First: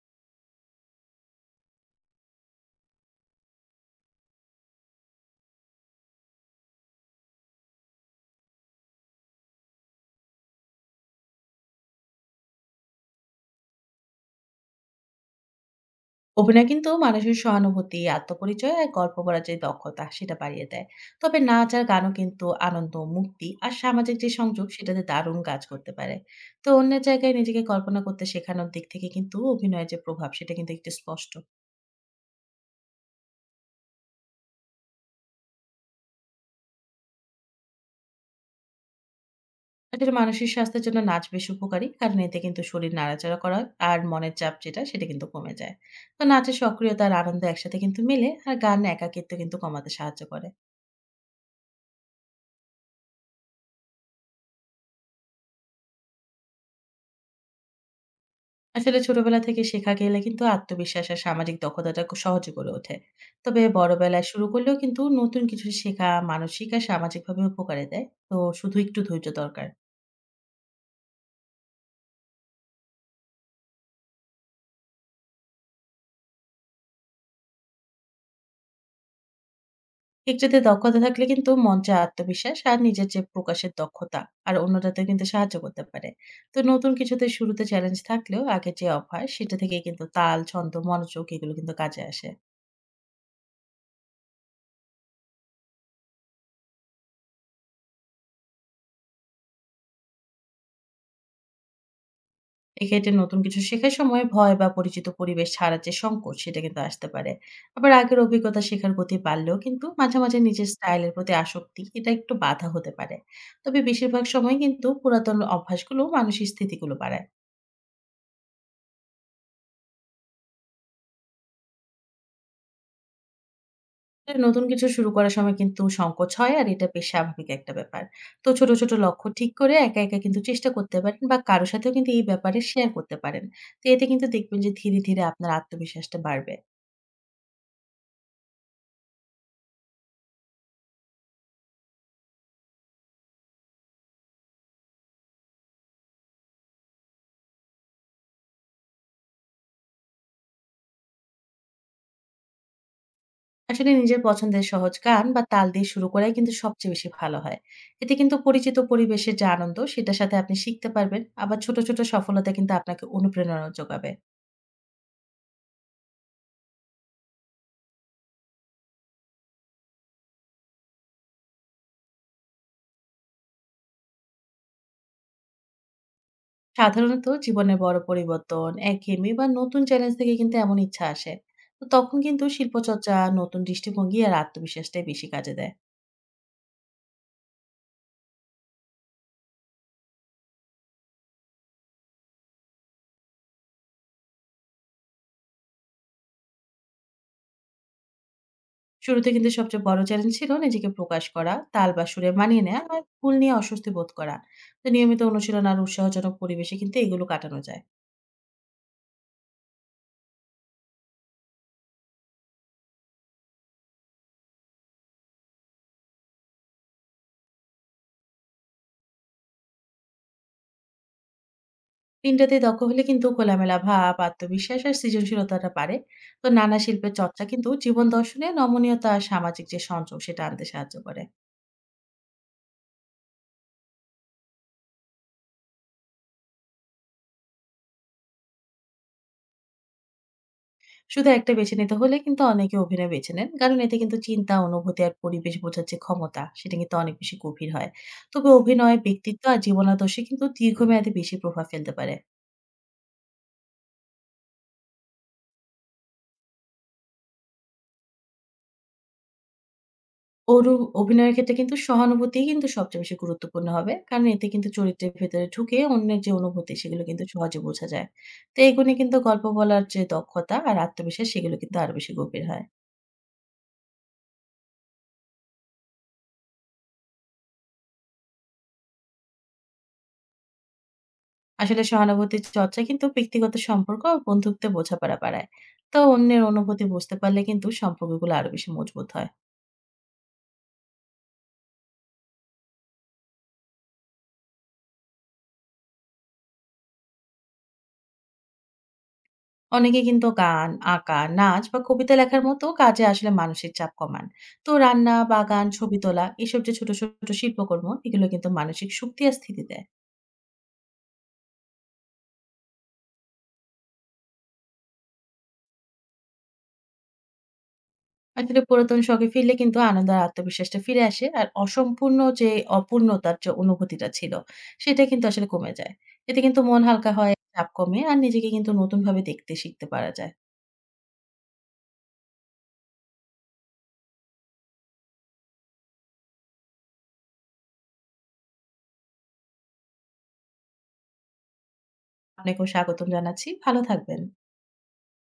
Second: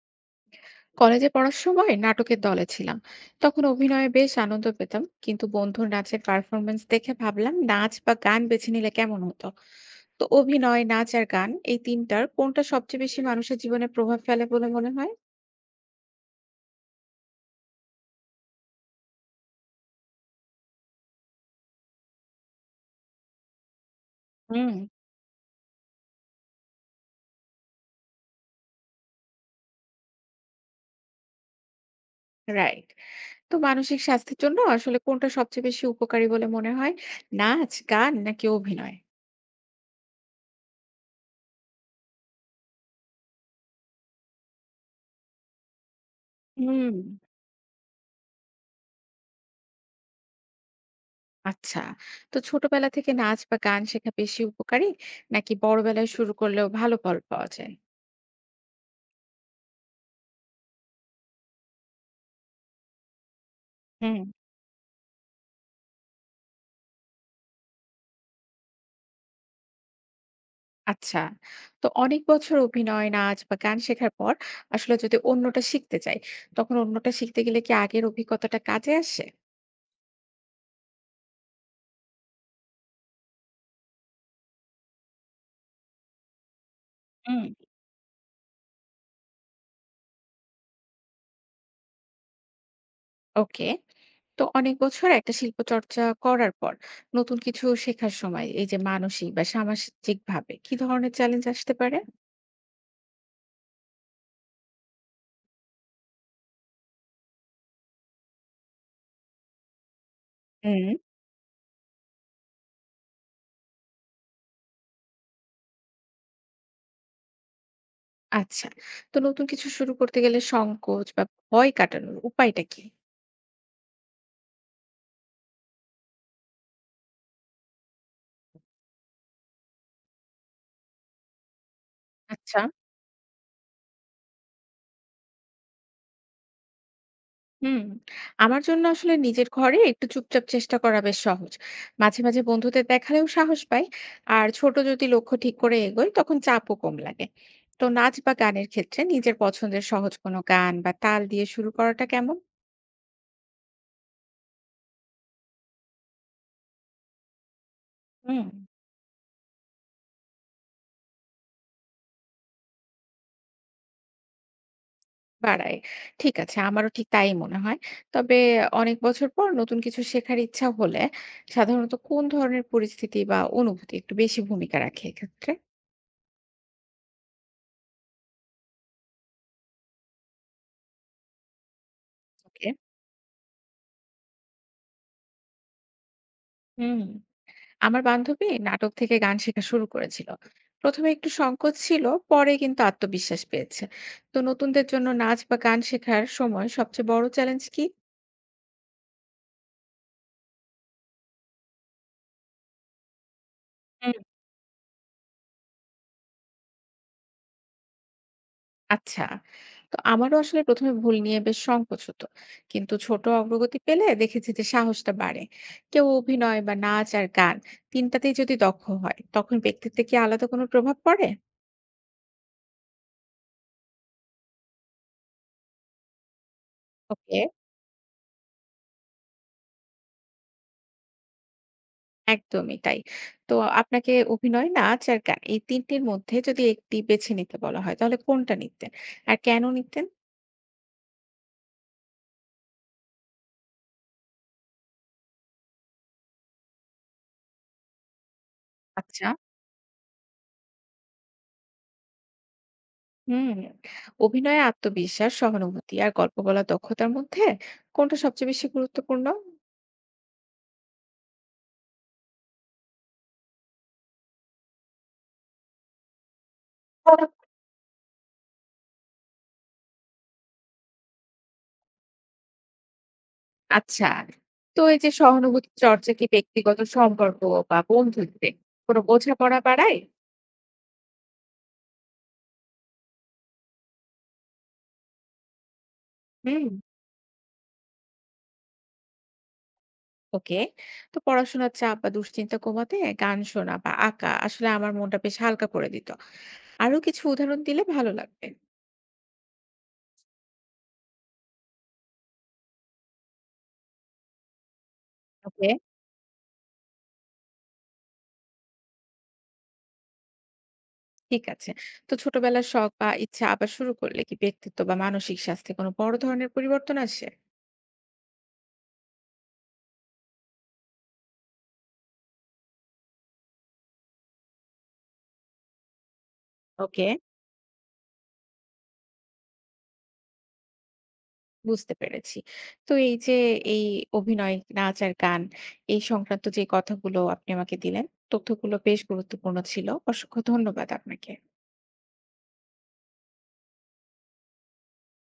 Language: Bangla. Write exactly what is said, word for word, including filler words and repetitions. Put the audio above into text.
কলেজে পড়ার সময় নাটকের দলে ছিলাম। তখন অভিনয়ে বেশ আনন্দ পেতাম, কিন্তু বন্ধুর নাচের পারফরমেন্স দেখে ভাবলাম নাচ বা গান বেছে নিলে কেমন হতো। তো অভিনয়, নাচ আর গান এই তিনটার কোনটা সবচেয়ে বেশি মানুষের জীবনে প্রভাব ফেলে বলে মনে হয়? অভিনয় কিন্তু মানুষের সহানুভূতি, আত্মপরিচয় আর গল্প বলার যে দক্ষতা সেটা বাড়িয়ে দেয়। তবে নাচ আর গানও কিন্তু আনন্দ, মুক্তি আর সামাজিক যে সংযোগ হুম। সেটাতে দারুণ কাজ করতে পারে। তো অন্যের জায়গায় নিজেকে কল্পনা করতে শেখানোর দিক থেকে কিন্তু অভিনয়ের যে প্রভাব সেটা কিন্তু একটু স্পষ্ট। রাইট। তো মানসিক স্বাস্থ্যের জন্য আসলে কোনটা সবচেয়ে বেশি উপকারী বলে মনে হয়, নাচ, গান নাকি অভিনয়? আসলে মানসিক স্বাস্থ্যের জন্য নাচ বেশ উপকারী কারণ এতে কিন্তু শরীর নাড়াচাড়া করা আর মনের চাপ যেটা সেটা কিন্তু কমে যায়। তো নাচের হুম। সক্রিয়তা আর আনন্দ একসাথে কিন্তু মেলে আর গান একাকিত্ব কিন্তু কমাতে সাহায্য করে। আচ্ছা। তো ছোটবেলা থেকে নাচ বা গান শেখা বেশি উপকারী, নাকি বড়বেলায় শুরু করলেও ভালো ফল পাওয়া যায়? আসলে ছোটবেলা থেকে শেখা গেলে কিন্তু আত্মবিশ্বাস আর সামাজিক দক্ষতাটা খুব সহজে গড়ে ওঠে। তবে হুম। বড়বেলায় শুরু করলেও কিন্তু নতুন কিছু শেখা মানসিক আর সামাজিকভাবে উপকারে দেয়, তো শুধু একটু ধৈর্য দরকার। আচ্ছা। তো অনেক বছর অভিনয়, নাচ বা গান শেখার পর আসলে যদি অন্যটা শিখতে চাই, তখন অন্যটা শিখতে গেলে কি আগের অভিজ্ঞতাটা কাজে আসে? একটাতে দক্ষতা থাকলে কিন্তু মঞ্চে আত্মবিশ্বাস আর নিজের যে প্রকাশের দক্ষতা আর অন্যটাতে কিন্তু সাহায্য করতে পারে। তো নতুন কিছুতে হুম। শুরুতে চ্যালেঞ্জ থাকলেও আগে যে অভ্যাস সেটা থেকে কিন্তু তাল ছন্দ মনোযোগ এগুলো কিন্তু কাজে আসে। ওকে। তো অনেক বছর একটা শিল্প চর্চা করার পর নতুন কিছু শেখার সময় এই যে মানসিক বা সামাজিকভাবে কি ধরনের চ্যালেঞ্জ আসতে পারে? এক্ষেত্রে নতুন কিছু শেখার সময় ভয় বা পরিচিত পরিবেশ ছাড়ার যে সংকোচ সেটা কিন্তু আসতে পারে। আবার আগের অভিজ্ঞতা শেখার গতি বাড়লেও কিন্তু মাঝে, মাঝে নিজের হুম। স্টাইলের প্রতি আসক্তি এটা একটু বাধা হতে পারে। তবে বেশিরভাগ সময় কিন্তু পুরাতন অভ্যাসগুলো মানসিক স্থিতিগুলো বাড়ায়। আচ্ছা। তো নতুন কিছু শুরু করতে গেলে সংকোচ বা ভয় কাটানোর উপায়টা কি? তাই নতুন কিছু শুরু করার সময় কিন্তু সংকোচ হয় আর এটা বেশ স্বাভাবিক একটা ব্যাপার। তো ছোট, ছোট লক্ষ্য ঠিক করে একা, একা কিন্তু চেষ্টা করতে পারেন বা কারো সাথেও কিন্তু এই ব্যাপারে আচ্ছা। শেয়ার করতে পারেন। তো এতে কিন্তু দেখবেন যে ধীরে, ধীরে আপনার আত্মবিশ্বাসটা বাড়বে। হুম, আমার জন্য আসলে নিজের ঘরে একটু চুপচাপ চেষ্টা করা বেশ সহজ। মাঝে মাঝে বন্ধুদের দেখালেও সাহস পাই। আর ছোট যদি লক্ষ্য ঠিক করে এগোই তখন চাপও কম লাগে। তো নাচ বা গানের ক্ষেত্রে নিজের পছন্দের সহজ কোনো গান বা তাল দিয়ে শুরু করাটা কেমন? আসলে নিজের পছন্দের সহজ গান বা তাল দিয়ে শুরু করাই কিন্তু সবচেয়ে বেশি ভালো হয়। এতে কিন্তু হুম, পরিচিত পরিবেশের যে আনন্দ সেটার সাথে আপনি শিখতে পারবেন। আবার ছোট, ছোট সফলতা কিন্তু আপনাকে অনুপ্রেরণা যোগাবে। বাড়ায়। ঠিক আছে, আমারও ঠিক তাই মনে হয়। তবে অনেক বছর পর নতুন কিছু শেখার ইচ্ছা হলে সাধারণত কোন ধরনের পরিস্থিতি বা অনুভূতি একটু বেশি ভূমিকা রাখে এক্ষেত্রে? সাধারণত জীবনের বড় পরিবর্তন, একঘেয়েমি বা নতুন চ্যালেঞ্জ থেকে কিন্তু এমন ইচ্ছা আসে। তো তখন কিন্তু ওকে। শিল্পচর্চা, নতুন দৃষ্টিভঙ্গি আর আত্মবিশ্বাসটাই বেশি কাজে দেয়। হুম। আমার বান্ধবী নাটক থেকে গান শেখা শুরু করেছিল, প্রথমে একটু সংকোচ ছিল, পরে কিন্তু আত্মবিশ্বাস পেয়েছে। তো নতুনদের জন্য নাচ বা গান শেখার সময় সবচেয়ে বড় চ্যালেঞ্জ কি? শুরুতে কিন্তু সবচেয়ে বড় চ্যালেঞ্জ ছিল নিজেকে প্রকাশ করা, তাল বা সুরে মানিয়ে নেয়া আর ভুল নিয়ে অস্বস্তি বোধ হুম, করা। তো নিয়মিত অনুশীলন আর উৎসাহজনক পরিবেশে কিন্তু এগুলো কাটানো যায়। আচ্ছা। তো আমারও আসলে প্রথমে ভুল নিয়ে বেশ সংকোচ হতো, কিন্তু ছোট অগ্রগতি পেলে দেখেছি যে সাহসটা বাড়ে। কেউ অভিনয় বা নাচ আর গান তিনটাতেই যদি দক্ষ হয় তখন ব্যক্তিত্বে কি আলাদা কোনো প্রভাব পড়ে? তিনটাতে দক্ষ হলে কিন্তু খোলামেলা ভাব, আত্মবিশ্বাস আর সৃজনশীলতাটা বাড়ে। তো নানা শিল্পের ওকে, চর্চা কিন্তু জীবন দর্শনে নমনীয়তা আর সামাজিক যে সংযোগ সেটা আনতে সাহায্য করে। একদমই তাই। তো আপনাকে অভিনয়, নাচ আর গান এই তিন টির মধ্যে যদি একটি বেছে নিতে বলা হয় তাহলে কোনটা নিতেন? আর কেন নিতেন? শুধু একটা বেছে নিতে হলে কিন্তু অনেকে অভিনয় বেছে নেন। কারণ এতে কিন্তু চিন্তা, অনুভূতি আর পরিবেশ বোঝার যে ক্ষমতা সেটা কিন্তু অনেক বেশি গভীর হয়। তবে অভিনয়, আচ্ছা। ব্যক্তিত্ব আর জীবনাদর্শে কিন্তু দীর্ঘমেয়াদে বেশি প্রভাব ফেলতে পারে। হুম। অভিনয়ে আত্মবিশ্বাস, সহানুভূতি আর গল্প বলার দক্ষতার মধ্যে কোনটা সবচেয়ে বেশি গুরুত্বপূর্ণ? ওর ও অভিনয়ের ক্ষেত্রে কিন্তু সহানুভূতিই কিন্তু সবচেয়ে বেশি গুরুত্বপূর্ণ হবে। কারণ এতে কিন্তু চরিত্রের ভেতরে ঢুকে অন্যের যে অনুভূতি সেগুলো কিন্তু সহজে বোঝা যায়। তো এই গুণে কিন্তু গল্প বলার যে দক্ষতা আর আত্মবিশ্বাস সেগুলো কিন্তু আরো বেশি গভীর হয়। আচ্ছা। তো এই যে সহানুভূতি চর্চা কি ব্যক্তিগত সম্পর্ক বা বন্ধুত্বে কোন বোঝাপড়া বাড়ায়? আসলে সহানুভূতির চর্চা কিন্তু ব্যক্তিগত সম্পর্ক ও বন্ধুত্বে বোঝাপড়া বাড়ায়। তো অন্যের হুম। অনুভূতি বুঝতে পারলে কিন্তু সম্পর্কগুলো আরো বেশি মজবুত হয়। ওকে। তো পড়াশোনার চাপ বা দুশ্চিন্তা কমাতে গান শোনা বা আঁকা আসলে আমার মনটা বেশ হালকা করে দিত। আরো কিছু উদাহরণ দিলে ভালো লাগবে। অনেকে কিন্তু গান, আঁকা, নাচ বা কবিতা লেখার মতো কাজে আসলে মানসিক চাপ কমান। তো রান্না, বাগান, ওকে, ছবি তোলা এসব যে ছোট, ছোট শিল্পকর্ম এগুলো কিন্তু মানসিক শক্তি আর স্থিতি দেয়। ঠিক আছে। তো ছোটবেলার শখ বা ইচ্ছা আবার শুরু করলে কি ব্যক্তিত্ব বা মানসিক স্বাস্থ্যে কোনো বড় ধরনের পরিবর্তন আসে? আসলে পুরাতন শখে ফিরলে কিন্তু আনন্দ আর আত্মবিশ্বাসটা ফিরে আসে আর অসম্পূর্ণ যে অপূর্ণতার যে অনুভূতিটা ছিল সেটা কিন্তু আসলে কমে যায়। এতে কিন্তু মন ওকে, হালকা হয়, চাপ কমে আর নিজেকে কিন্তু নতুনভাবে দেখতে শিখতে পারা যায়। বুঝতে পেরেছি। তো এই যে এই অভিনয়, নাচ আর গান এই সংক্রান্ত যে কথাগুলো আপনি আমাকে দিলেন, তথ্যগুলো বেশ গুরুত্বপূর্ণ ছিল। অসংখ্য ধন্যবাদ আপনাকে। আপনাকেও স্বাগতম জানাচ্ছি। ভালো থাকবেন।